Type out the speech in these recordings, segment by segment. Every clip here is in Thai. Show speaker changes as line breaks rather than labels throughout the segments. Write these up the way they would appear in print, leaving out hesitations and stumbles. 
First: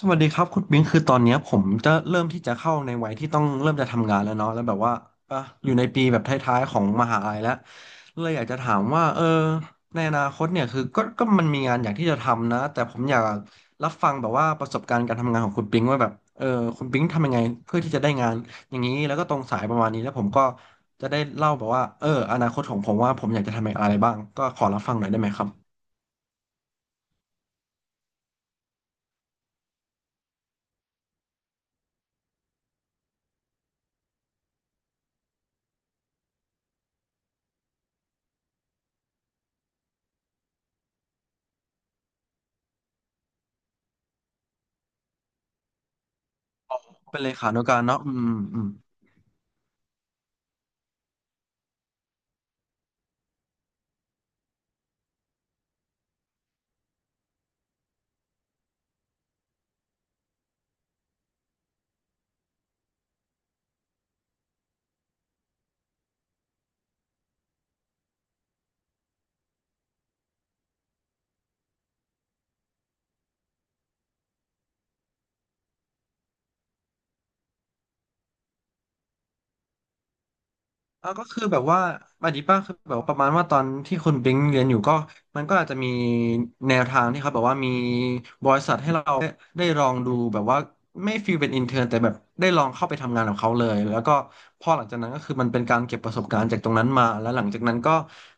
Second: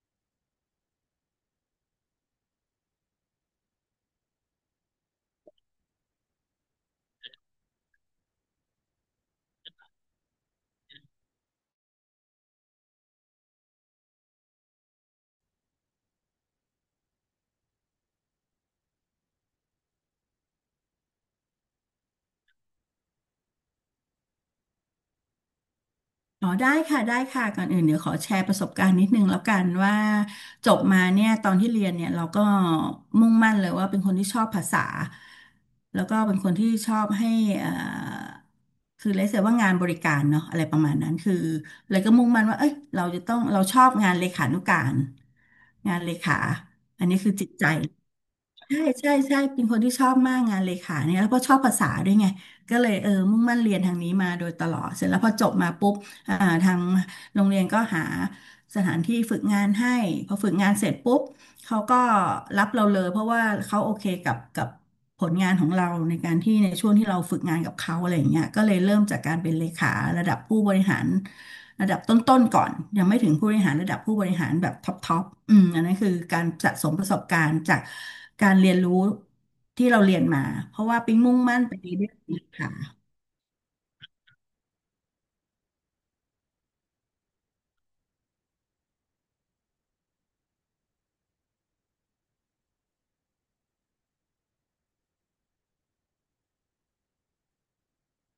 สวัสดีครับคุณบิงคือตอนเนี้ยผมจะเริ่มที่จะเข้าในวัยที่ต้องเริ่มจะทำงานแล้วเนาะแล้วแบบว่าอ่ะอยู่ในปีแบบท้ายๆของมหาลัยแล้วเลยอยากจะถามว่าในอนาคตเนี่ยคือก็มันมีงานอยากที่จะทำนะแต่ผมอยากรับฟังแบบว่าประสบการณ์การทำงานของคุณปิงว่าแบบคุณปิงทำยังไงเพื่อที่จะได้งานอย่างนี้แล้วก็ตรงสายประมาณนี้แล้วผมก็จะได้เล่าแบบว่าเอออนาคตของผมว่าผมอยากจะทำอะไรบ้างก็ขอรับฟังหน่อยได้ไหมครับ
อ๋อได้ค่ะได้ค่ะก่อนอื่นเดี๋ยวขอแชร์ประสบการณ์นิดนึงแล้วกันว่าจบมาเนี่ยตอนที่เรียนเนี่ยเราก็มุ่งมั่นเลยว่าเป็นคนที่ชอบภาษาแล้วก็เป็นคนที่ชอบให้เอ่อคือเรียกว่างานบริการเนาะอะไรประมาณนั้นคือเลยก็มุ่งมั่นว่าเอ้ยเราจะต้องเราชอบงานเลขานุการงานเลขาอัน
เป็
นี้
นเล
คือจิ
ขา
ต
นุ
ใจ
การเนาะอืมอืม
ใช่ใช่ใช่เป็นคนที่ชอบมากงานเลขาเนี่ยแล้วก็ชอบภาษาด้วยไงก็เลยมุ่งมั่นเรียนทางนี้มาโดยตลอดเสร็จแล้วพอจบมาปุ๊บอ่าทางโรงเรียนก็หาสถานที่ฝึกงานให้พอฝึกงานเสร็จปุ๊บเขาก็รับเราเลยเพราะว่าเขาโอเคกับผลงานของเราในการที่ในช่วงที่เราฝึกงานกับเขาอะไรอย่างเงี้ยก็เลยเริ่มจากการเป็นเลขาระดับผู้บริหาร ระดับต้นๆก่อนยังไม่ถึงผู้บริหารระดับผู้บริหารแบบท็อปท็อปอันนั้นคือการสะสมประสบการณ์จากการเรียนรู้ที่เราเรียนมาเพราะว่า
อ่า
ปิ๊ง
ก็
มุ่ง
คือแบ
มั่น
บ
ไป
ว่า
เรื่อ
อันนี้
ย
ป้า
ๆค่ะ
คือแบบว่าประมาณว่าตอนที่คุณบิงเรียนอยู่ก็มันก็อาจจะมีแนวทางที่เขาแบบว่ามีบริษัทให้เราได้ลองดูแบบว่าไม่ฟีลเป็นอินเท n ร์แต่แบบได้ลองเข้าไปทำงานกับเขาเลยแล้วก็พอหลังจากนั้นก็คือมันเป็นการเก็บประสบการณ์จากตรงนั้นมาแล้วหลังจากนั้นก็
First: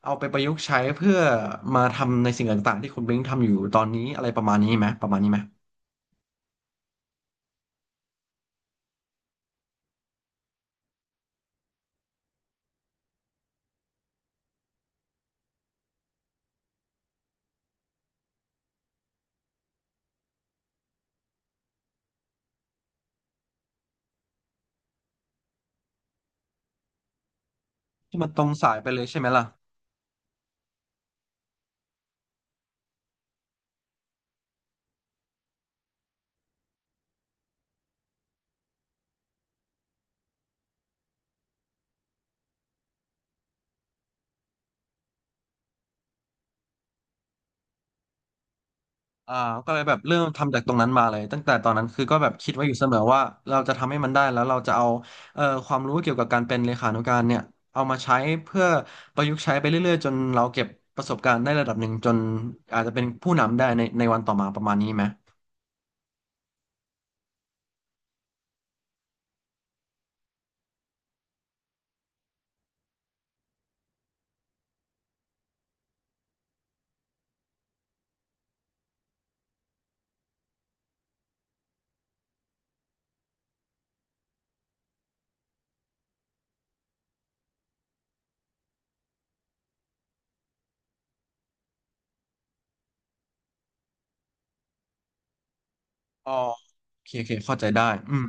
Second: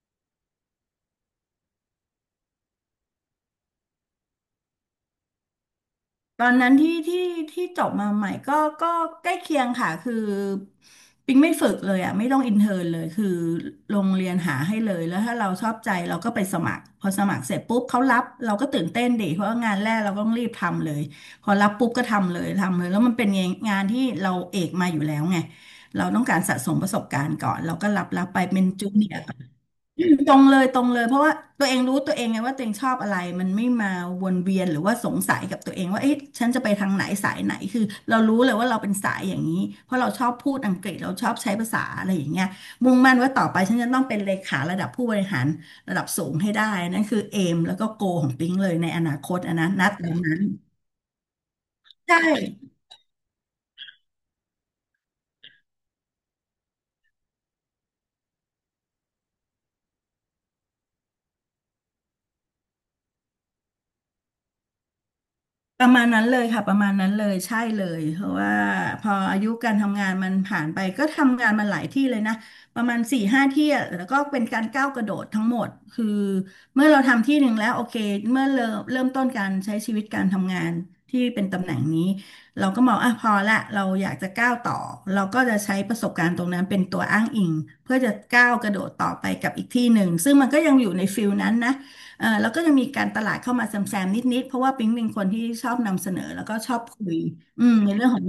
เอาไปประยุกต์ใช้เพื่อมาทำในสิ่งต่างๆที่คุณบิงทำอยู่ตอนนี้อะไรประมาณนี้ไหมประมาณนี้ไหม
ตอนนั้นที่จบมาใหม่ก็ก็ใกล้เคียงค่ะคือปิงไม่ฝึกเลยอ่ะไม่ต้องอินเทอร์นเลยคือโรงเรียนหาให้เลยแล้วถ้าเราชอบใจเราก็ไปสมัครพอสมัครเสร็จปุ๊บเขารับเราก็ตื่นเต้นดิเพราะว่างานแรกเราก็ต้องรีบทำเลยพอรับปุ๊บก็ทำเลยทำเลยแล้วมันเป็นงานที่เราเอกมาอยู่แล้วไงเราต้องการสะสมประสบการณ์ก่อนเราก็รับ
ที่
รั
มั
บ
นต
ไป
รง
เป็น
สายไป
จู
เลย
เนีย
ใช่
ร์
ไหมล่ะ
มตรงเลยตรงเลยเพราะว่าตัวเองรู้ตัวเองไงว่าตัวเองชอบอะไรมันไม่มาวนเวียนหรือว่าสงสัยกับตัวเองว่าเอ๊ะฉันจะไปทางไหนสายไหนคือเรารู้เลยว่าเราเป็นสายอย่างนี้เพราะเราชอบพูดอังกฤษเราชอบใช้ภาษาอะไรอย่างเงี้ยมุ่งมั่นว่าต่อไปฉันจะต้องเป็นเลขาระดับผู้บริหารระดับสูงให้ได้นั่นคือเอมแล้วก็โกของปิ๊งเลยในอนาค
อ่า
ตอันนั้
ก็
น
เล
ณ
ยแบบ
ตอ
เริ่
น
ม
นั้น
ทำจากตรงนั้นมาเลยตั้งแต่ตอนนั้นคือก็
ใช่
แบบคิดไว้อยู่เสมอว่าเราจะทำให้มันได้แล้วเราจะเอาความรู้เกี่ยวกับการเป็นเลขานุการเนี่ยเอามาใช้เพื่อประยุกต์ใช้ไปเรื่อยๆจนเราเก็บประสบการณ์ได้ระดับหนึ่งจนอาจจะเป็นผู้นำได้ในวันต่อมาประมาณนี้ไหม
ประมาณนั้นเลยค่ะประมาณนั้นเลยใช่เลยเพราะว่าพออายุการทำงานมันผ่านไปก็ทำงานมาหลายที่เลยนะประมาณสี่ห้าที่อะแล้วก็เป็นการก้าวกระโดดทั้งหมดคือเมื่อเราทำที่หนึ่งแล้วโอเคเมื่อเริ่มต้นการใช้ชีวิตการทำงานที่เป็นตำแหน่งนี้เราก็มองอ่ะพอละเราอยากจะก้าวต่อเราก็จะใช้ประสบการณ์ตรงนั้นเป็นตัวอ้างอิงเพื่อจะก้าวกระโดดต่อไปกับอีกที่หนึ่งซึ่งมันก็ยังอยู่ในฟิลนั้นนะ แล้วก็จะมีการตลาดเข้ามาแซมๆนิดๆเพราะว่าปิ๊งเป็นคนที่ชอบนำเสนอ
อ๋อ
แล้วก็ชอบ
โอ
คุ
เค
ย
โอเคเข้าใจได้
ในเรื่อง
อื
ขอ
ม
ง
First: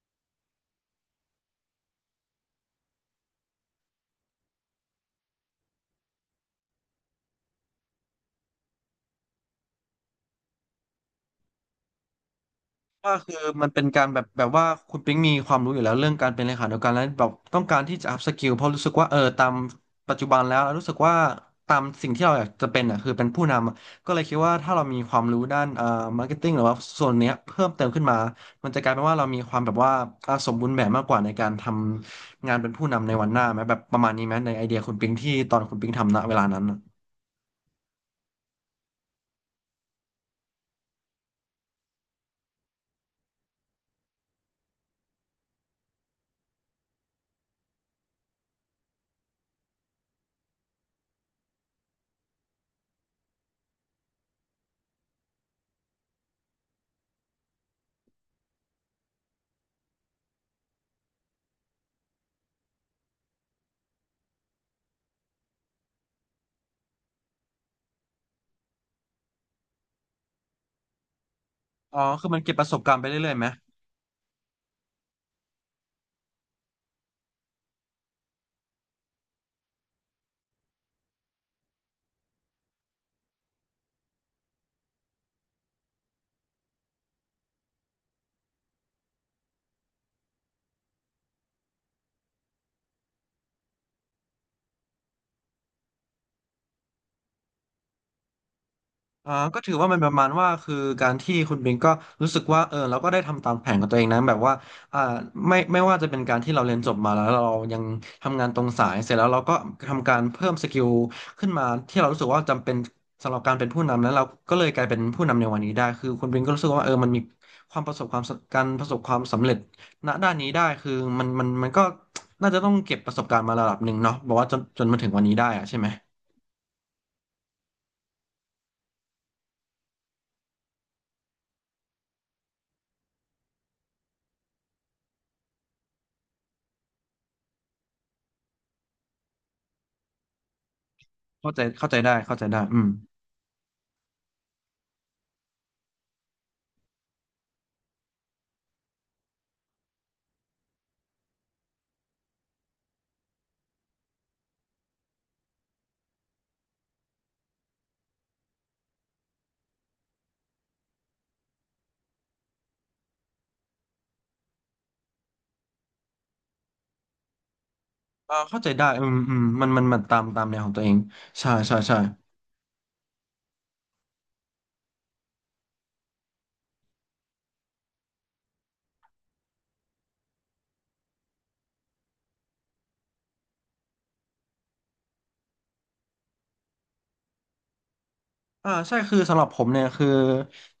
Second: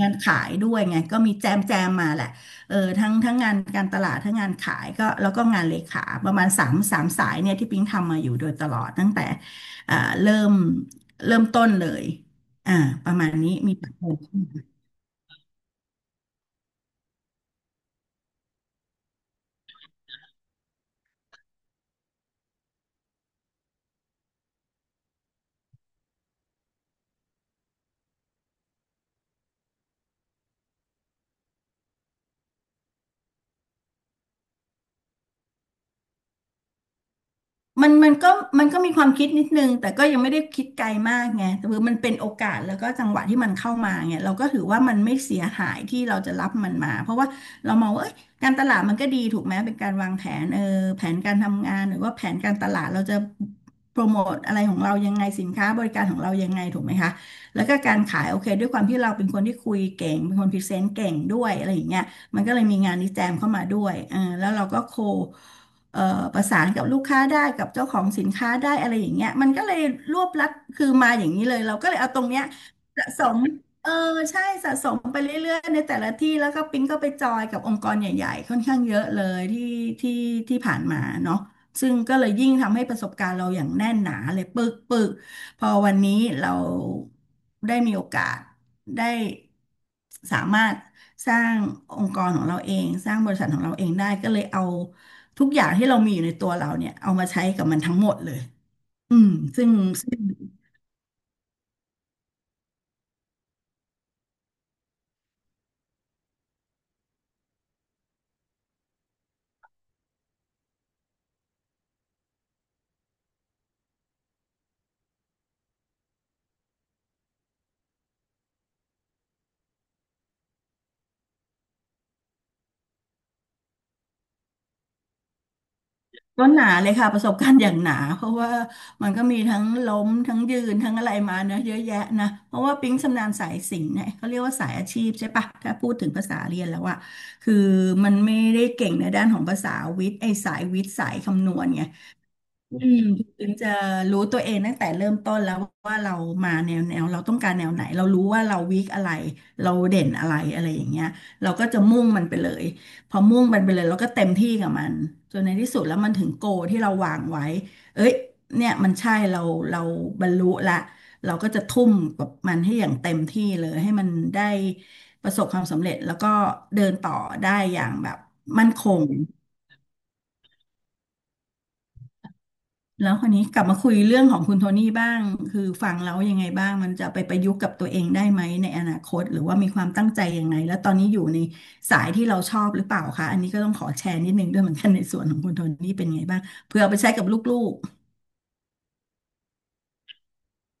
งานขายด้วยไงก็มีแจมแจมมาแหละเออทั้งงานการตลาดทั้งงานขายก็แล้วก็งานเลขาประมาณสามสายเนี่ยที่ปิ๊งทำมาอยู่โดยตลอดตั้งแต่อ่าเริ่มเริ่มต้นเลยอ่าป
ว่า
ระมา
คื
ณ
อ
นี้
มัน
มี
เป็น
ปัจ
การ
จั
แบบ
ย
แบบว่าคุณปิ๊งมีความรู้อยู่แล้วเรื่องการเป็นเลขานุการแล้วแบบต้องการที่จะ up skill เพราะรู้สึกว่าเออตามปัจจุบันแล้วรู้สึกว่าตามสิ่งที่เราอยากจะเป็นอ่ะคือเป็นผู้นำอะก็เลยคิดว่าถ้าเรามีความรู้ด้านmarketing หรือว่าส่วนเนี้ยเพิ่มเติมขึ้นมามันจะกลายเป็นว่าเรามีความแบบว่าอ่าสมบูรณ์แบบมากกว่าในการทำงานเป็นผู้นำในวันหน้าไหมแบบประมาณนี้ไหมในไอเดียคุณปิ๊งที่ตอนคุณปิ๊งทำณเวลานั้นอะ
มันก็มันก็มีความคิดนิดนึงแต่ก็ยังไม่ได้คิดไกลมากไงแต่คือมันเป็นโอกาสแล้วก็จังหวะที่มันเข้ามาไงเราก็ถือว่ามันไม่เสียหายที่เราจะรับมันมาเพราะว่าเรามองว่าเอ้ยการตลาดมันก็ดีถูกไหมเป็นการวางแผนแผนการทำงานหรือว่าแผนการตลาดเราจะโปรโมทอะไรของเรายังไงสินค้าบริการของเรายังไงถูกไหมคะแล้วก็การขายโอเคด้วยความที่เราเป็นคนที่คุยเก่งเป็นคนพรีเซนต์เก่งด้วยอะไรอย่างเงี้ยมันก็เลยมีงานนิแจมเข้ามาด้วยแล้วเราก็โค เอ่อประสานกับลูกค้าได้กับเจ้าของสินค้าได้อะไรอย่างเงี้ยมันก็เลยรวบลัดคือมาอย่างนี้เลยเราก็เล
อ๋อ
ยเอาตร
คื
ง
อมัน
เนี้ย
เก็บประสบการณ์ไป
สะส
เรื่อยๆ
ม
ไหม
เออใช่สะสมไปเรื่อยๆในแต่ละที่แล้วก็ปิ๊งก็ไปจอยกับองค์กรใหญ่ๆค่อนข้างเยอะเลยที่ที่ผ่านมาเนาะซึ่งก็เลยยิ่งทำให้ประสบการณ์เราอย่างแน่นหนาเลยปึกปึกพอวันนี้เราได้มีโอกาสได้สามารถสร้างองค์กรของเราเองสร้างบริษัทของเราเองได้ก็เลยเอา ทุกอย่างที่เรามีอยู่ในตัวเราเนี่ยเอามาใช้กับมันทั้งหมดเลยอืม
อ่าก็
ซึ่ง
ถือว่ามันประ
ซึ่ง
มาณว่าคือการที่คุณบิงก็รู้สึกว่าเออเราก็ได้ทำตามแผนของตัวเองนะแบบว่าอ่าไม่ว่าจะเป็นการที่เราเรียนจบมาแล้วเรายังทำงานตรงสายเสร็จแล้วเราก็ทำการเพิ่มสกิลขึ้นมาที่เรารู้สึกว่าจำเป็นสำหรับการเป็นผู้นำแล้วเราก็เลยกลายเป็นผู้นำในวันนี้ได้คือคุณบิงก็รู้สึกว่าเออมันมีความประสบความสการประสบความสำเร็จณด้านนี้ได้คือมันก็น่าจะต้องเก็บประสบการณ์มาระดับหนึ่งเนาะบอกว่าจนมาถึงวันนี้ได้อะใช่ไหม
ก็หนาเลยค่ะประสบการณ์อย่างหนาเพราะว่ามันก็มีทั้งล้มทั้งยืนทั้งอะไรมาเนอะเยอะแยะนะเพราะว่าปิ๊งชำนาญสายสิ่ง์เนี่ยเขาเรียกว่าสายอาชีพใช่ปะถ้าพูดถึงภาษาเรียนแล้วอะคือมันไม่ได้เก่งในด้านของภาษาวิทย์ไอ้สายวิทย์สายคำนวณไง
เข้าใจได้อื
อื
ม
มถึงจะรู้ตัวเองตั้งแต่เริ่มต้นแล้วว่าเรามาแนวเราต้องการแนวไหนเรารู้ว่าเราวีคอะไรเราเด่นอะไรอะไรอย่างเงี้ยเราก็จะมุ่งมันไปเลยพอมุ่งมันไปเลยเราก็เต็มที่กับมันจนในที่สุดแล้วมันถึงโกที่เราวางไว้เอ้ยเนี่ยมันใช่เราเราบรรลุละเราก็จะทุ่มกับมันให้อย่างเต็มที่เลยให้มันได้ประสบความสำเร็จแล้วก็เดินต่อได้อย่างแบบ
อ่าเข้า
มั่
ใจ
นค
ได้
ง
อืมอืมมันตามแนวของตัวเองใช่ใช่ใช่
แล้วคนนี้กลับมาคุยเรื่องของคุณโทนี่บ้างคือฟังแล้วยังไงบ้างมันจะไปประยุกต์กับตัวเองได้ไหมในอนาคตหรือว่ามีความตั้งใจยังไงแล้วตอนนี้อยู่ในสายที่เราชอบหรือเปล่าคะอันนี้ก็ต้องขอแชร์นิดนึงด้วยเหมือนกันในส่วนของคุณโทนี่เป็นไงบ้างเพื่อเอาไปใช้กับลูก
อ่าใช่คือสำหรับผมเนี่ยคือ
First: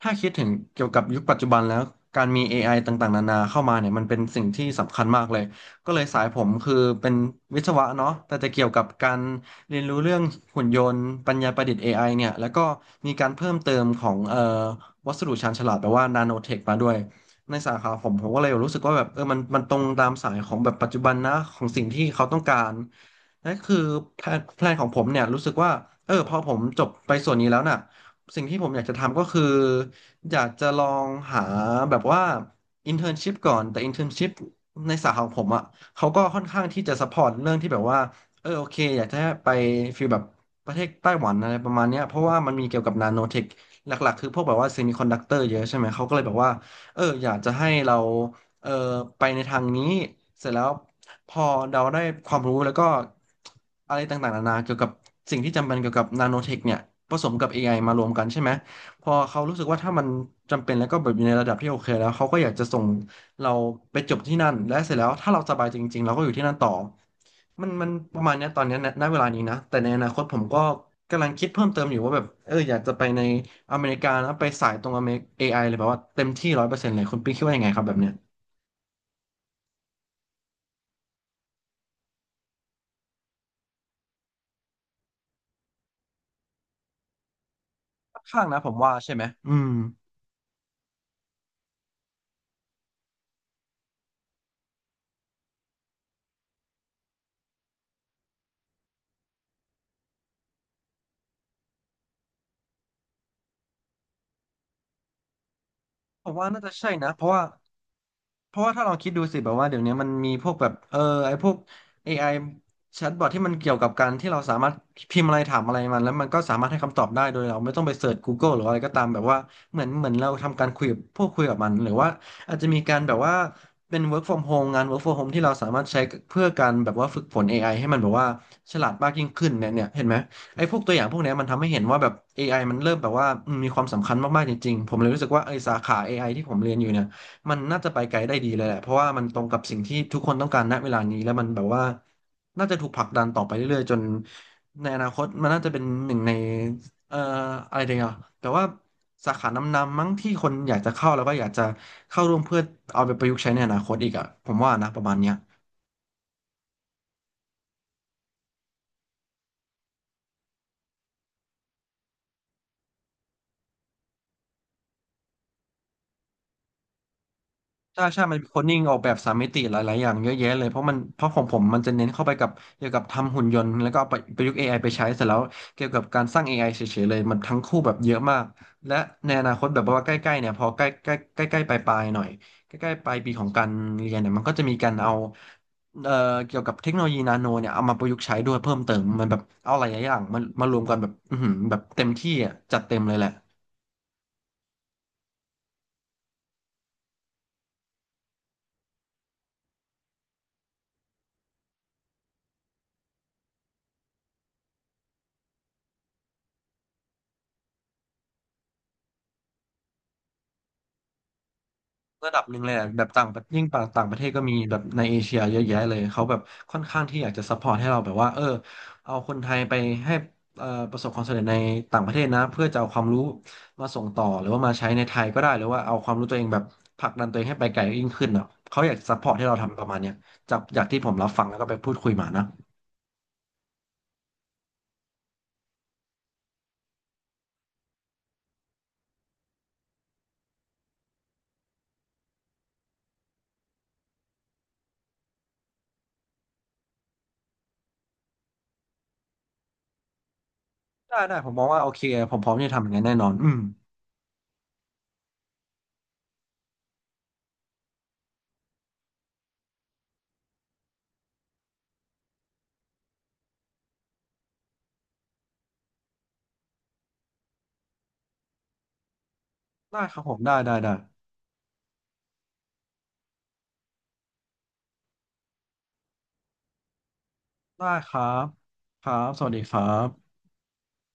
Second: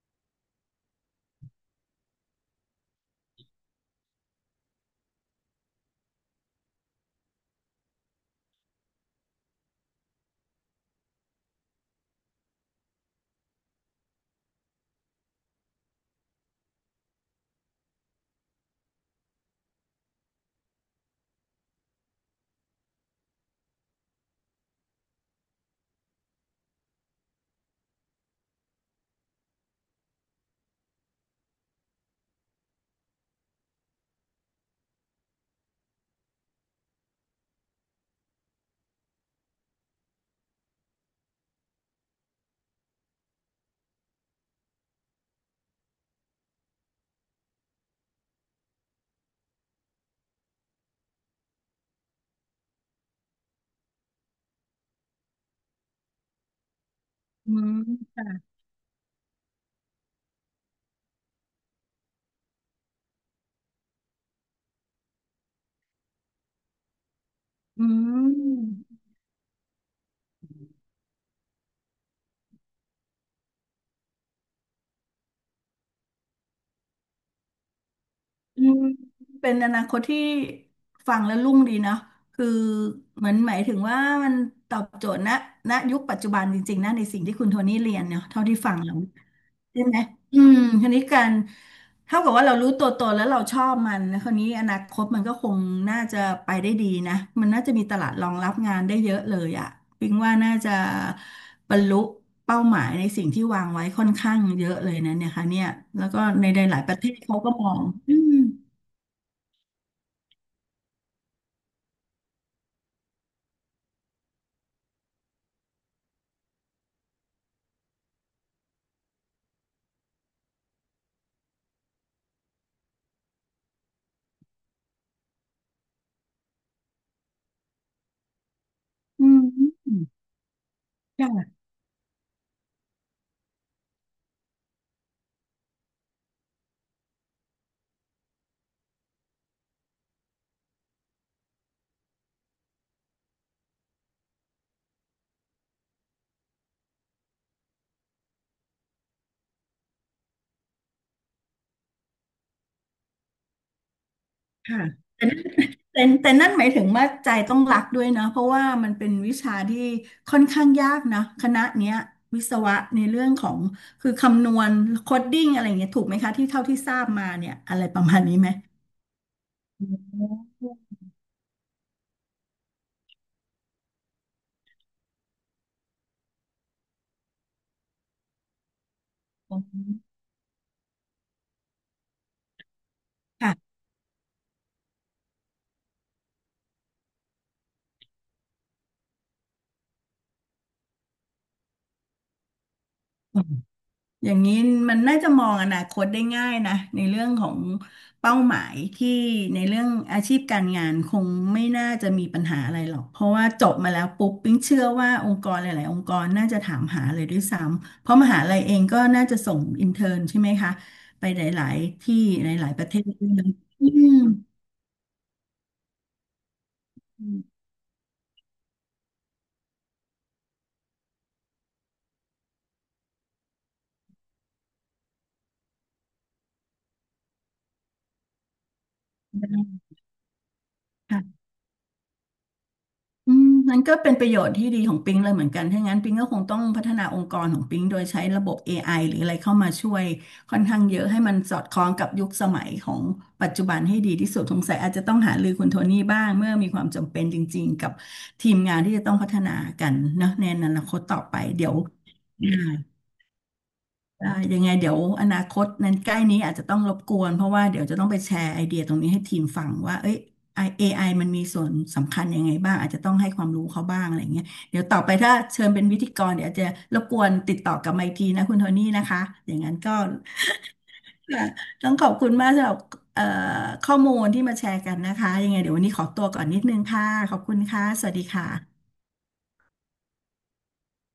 ถ้าคิดถึงเกี่ยวกับยุคปัจจุบันแล้วการมี AI ต่างๆนานาเข้ามาเนี่ยมันเป็นสิ่งที่สำคัญมากเลยก็เลยสายผมคือเป็นวิศวะเนาะแต่จะเกี่ยวกับการเรียนรู้เรื่องหุ่นยนต์ปัญญาประดิษฐ์ AI เนี่ยแล้วก็มีการเพิ่มเติมของวัสดุชาญฉลาดแปลว่านาโนเทคมาด้วยในสาขาผมผมก็เลยรู้สึกว่าแบบเออมันตรงตามสายของแบบปัจจุบันนะของสิ่งที่เขาต้องการ นั่นคือแพลนของผมเนี่ยรู้สึกว่าเออพอผมจบไปส่วนนี้แล้วน่ะสิ่งที่ผมอยากจะทำก็คืออยากจะลองหาแบบว่าอินเท n ร์นชิพก่อนแต่อินเท n ร์นชิพในสาขาของผมอ่ะเขาก็ค่อนข้างที่จะซัพพอร์ตเรื่องที่แบบว่าเออโอเคอยากจะให้ไปฟีลแบบประเทศไต้หวันอะไรประมาณเนี้ยเพราะว่ามันมีเกี่ยวกับนาโนเทคหลักๆคือพวกแบบว่าเซมิคอนดักเตอร์เยอะใช่ไหมเขาก็เลยแบบว่าเอออยากจะให้เรา เออไปในทางนี้เสร็จแล้วพอเราได้ความรู้แล้วก็อะไรต่างๆนานาเกี่ยวกับสิ่งที่จำเป็นเกี่ยวกับนาโนเทคเนี่ยผสม
ๆ
กับ
อื
AI
ม
มารวมกันใช่ไหมพอเขารู้สึกว่าถ้ามันจำเป็นแล้วก็แบบอยู่ในระดับที่โอเคแล้วเขาก็อยากจะส่งเราไปจบที่นั่นและเสร็จแล้วถ้าเราสบายจริงๆเราก็อยู่ที่นั่นต่อมัน
อื
มันประมาณเนี้ยตอนเนี้ยณ
ม
ณเวลานี้นะแต่ในอนาคตผมก็กำลังคิดเพิ่มเติมอยู่ว่าแบบอยากจะไปในอเมริกานะไปสายตรงอเมริกเอไอเลยแบบว่าเต็มที่ร้อยเปอร์เซ็นต์เลยคุณปิ๊กคิดว่ายังไงครับแบบเนี้ย
อืมเป็นอนาคตที่ฟังแล้วรุ่งดีเนาะคือเหมือนหมายถึงว่ามันตอบโจทย์ณณยุคปัจจุบันจริงๆนะในสิ่งที่คุณโทนี่เรียน
ค่อ
เนาะ
น
เท่า
ข้าง
ที่
นะผ
ฟั
ม
งแล้
ว่า
ว
ใช่ไหมอืม
ใช่ไหมอืมคราวนี้การเท่ากับว่าเรารู้ตัวตนแล้วเราชอบมันนะคราวนี้อนาคตมันก็คงน่าจะไปได้ดีนะ มันน่าจะมีตลาดรองรับงานได้เยอะเลยอะปิงว่าน่าจะบรรลุเป้าหมายในสิ่งที่วางไว้ค่อนข้างเยอะเลยนะเนี่ยค่ะเนี่ยแล้วก็
ผม
ใน
ว่า
ห
น่าจะ
ลายๆ
ใช่
ประเท
นะ
ศ
เพราะ
เขา
ว่า
ก็มองอืม
เพราะว่าถ้าเราคิดดูสิแบบว่าเดี๋ยวนี้มันมีพวกแบบไอพวก AI แชทบอทที่มันเกี่ยวกับการที่เราสามารถพิมพ์อะไรถามอะไรมันแล้วมันก็สามารถให้คำตอบได้โดยเราไม่ต้องไปเสิร์ช Google หรืออะไรก็ตามแบบว่าเหมือนเราทำการคุยกับพวกคุยกับมันหรือว่าอาจจะมีการแบบว่าเป็น work from home งาน work from home ที่เราสามารถใช้เพื่อการแบบว่าฝึกฝน AI ให้มันแบบว่าฉลาดมากยิ่
อื
ง
ม
ขึ้นเนี่ย
อื
เห็
ม
นไหมไอ้พวกตัวอย่างพวกเนี้ยมัน
ค่ะ
ทำให้เห็นว่าแบบเอไอมันเริ่มแบบว่ามีความสำคัญมากๆจริงๆผมเลยรู้สึกว่าไอ้สาขาเอไอที่ผมเรียนอยู่เนี่ย มันน่าจะไปไกลได้ดีเลยแหละเพราะว่ามันตรงกับสิ่งที่ทุกคนต้องการณเวลานี้แล้วมันแบบว่าน่าจะถูกผลักดันต่อไปเรื่อยๆจนในอนาคตมันน่าจะเป็นหนึ่งในเอ่ออะไรเดียวแต่ว่าสาขานำๆมั้งที่คนอยากจะเข้าแล้วก็อยากจะเข้าร่วมเพื่อเอาไปประยุกต์ใช้ในอนาคตอีกอ่ะผมว่านะประ
ค่ะ
มาณเนี้ย
แต่นั่นหมายถึงว่าใจต้องรักด้วยนะเพราะว่ามันเป็นวิชาที่ค่อนข้างยากนะคณะเนี้ยวิศวะในเรื่องของคือคำนวณโคดดิ้งอะไรอย่างเงี้ยถูกไหมคะที่เท่าที่ทราบมาเนี่ยอะไรป
ใช่
ระมาณ
ใช่
นี้
มันมี
ไหม
โคดดิ้งออกแบบสามมิติหลายๆอย่างเยอะแยะเลย เพราะของผมมันจะเน้นเข้าไปกับเกี่ยวกับทำหุ่นยนต์แล้วก็เอาไปประยุกต์ AI ไปใช้เสร็จแล้วเกี่ยวกับการสร้าง AI เฉยๆเลยมันทั้งคู่แบบเยอะมาก และในอนาคตแบบว่าใกล้ๆเนี่ยพอใกล้ใกล้ใกล้ใกล้ปลายๆหน่อยใกล้ๆปลายปีของการ
ค่
เรียนเนี่ยมันก็จะมีการเอาเอ่อเกี่ยวกับเทคโนโลยีนาโนเนี่ยเอามาประยุกต์ใช้ด้วยเพิ่มเติมมันแบบเอาหลายๆอย่างมันมารวมกันแบบอือหือแบบเต็มที่อ่ะจัดเต็มเลยแหละ
ะ อย่างนี้มันน่าจะมองอนาคตได้ง่ายนะในเรื่องของเป้าหมายที่ในเรื่องอาชีพการงานคงไม่น่าจะมีปัญหาอะไรหรอกเพราะว่าจบมาแล้วปุ๊บปิ๊งเชื่อว่าองค์กรหลายๆองค์กรน่าจะถามหาเลยด้วยซ้ำเพราะมหาลัยเองก็น่าจะส่งอินเทอร์นใช่ไหมคะไปหลาย ๆ ที่
ระดับ
ห
หนึ่ง
ลา
เล
ย
ย
ๆ ป
อะ
ระเท
แบ
ศ
บต่า
ด้
ง
วย
ประ
นะ
ยิ่ง
อื
ต่างประเทศก็มีแบบในเอเชียเยอะแยะเลยเขาแบบค่อนข้างที่อยากจะซัพพอร์ตให้เราแบบว่าเอาคนไทยไปให้ประสบความสำเร็จในต่างประเทศนะเพื่อจะเอาความรู้มาส่งต่อหรือว่ามาใช้ในไทยก็ได้หรือว่าเอาความรู้ตัวเองแบบผลักดันตัวเองให้ไปไกลยิ่งขึ้นอ่ะเขาอยากซัพพอร์ตให้เราทำประมาณเนี้ยจากที่ผมรับ
ม
ฟังแล้วก็ไปพูดคุยมานะ
อืมนั้นก็เป็นประโยชน์ที่ดีของปิงเลยเหมือนกันถ้างั้นปิงก็คงต้องพัฒนาองค์กรของปิงโดยใช้ระบบ AI หรืออะไรเข้ามาช่วยค่อนข้างเยอะให้มันสอดคล้องกับยุคสมัยของปัจจุบันให้ดีที่สุดสงสัยอาจจะต้องหารือคุณโทนี่บ้างเมื่อมีความจำเป็นจริงๆกับทีมงานที่จะต้องพัฒนากันเนอะในอนาคต
ได้
ต่อ
ได้
ไป
ผมมอ
เดี๋
ง
ยว
ว่าโอเคผมพร้อมที่จะทำอย่างนั้นแน่นอนอืม
ยังไงเดี๋ยวอนาคตนั้นใกล้นี้อาจจะต้องรบกวนเพราะว่าเดี๋ยวจะต้องไปแชร์ไอเดียตรงนี้ให้ทีมฟังว่าเอ้ย AI มันมีส่วนสำคัญยังไงบ้างอาจจะต้องให้ความรู้เขาบ้างอะไรเงี้ยเดี๋ยวต่อไปถ้าเชิญเป็นวิทยกรเดี๋ยวอาจจะรบกวนติดต่อกลับมาอีกทีนะคุณโทนี่นะคะอย่างนั้นก็
ได้ครับผมได้
ค่ะต้องขอบคุณมากสำหรับเอ่อข้อมูลที่มาแชร์กันนะคะยังไงเดี๋ยววันนี้ขอตัวก่อนนิดนึงค่ะขอบคุณค่ะ
ได้
ส
ค
วัส
รั
ดีค
บ
่ะ
ครับสวัสดีครับ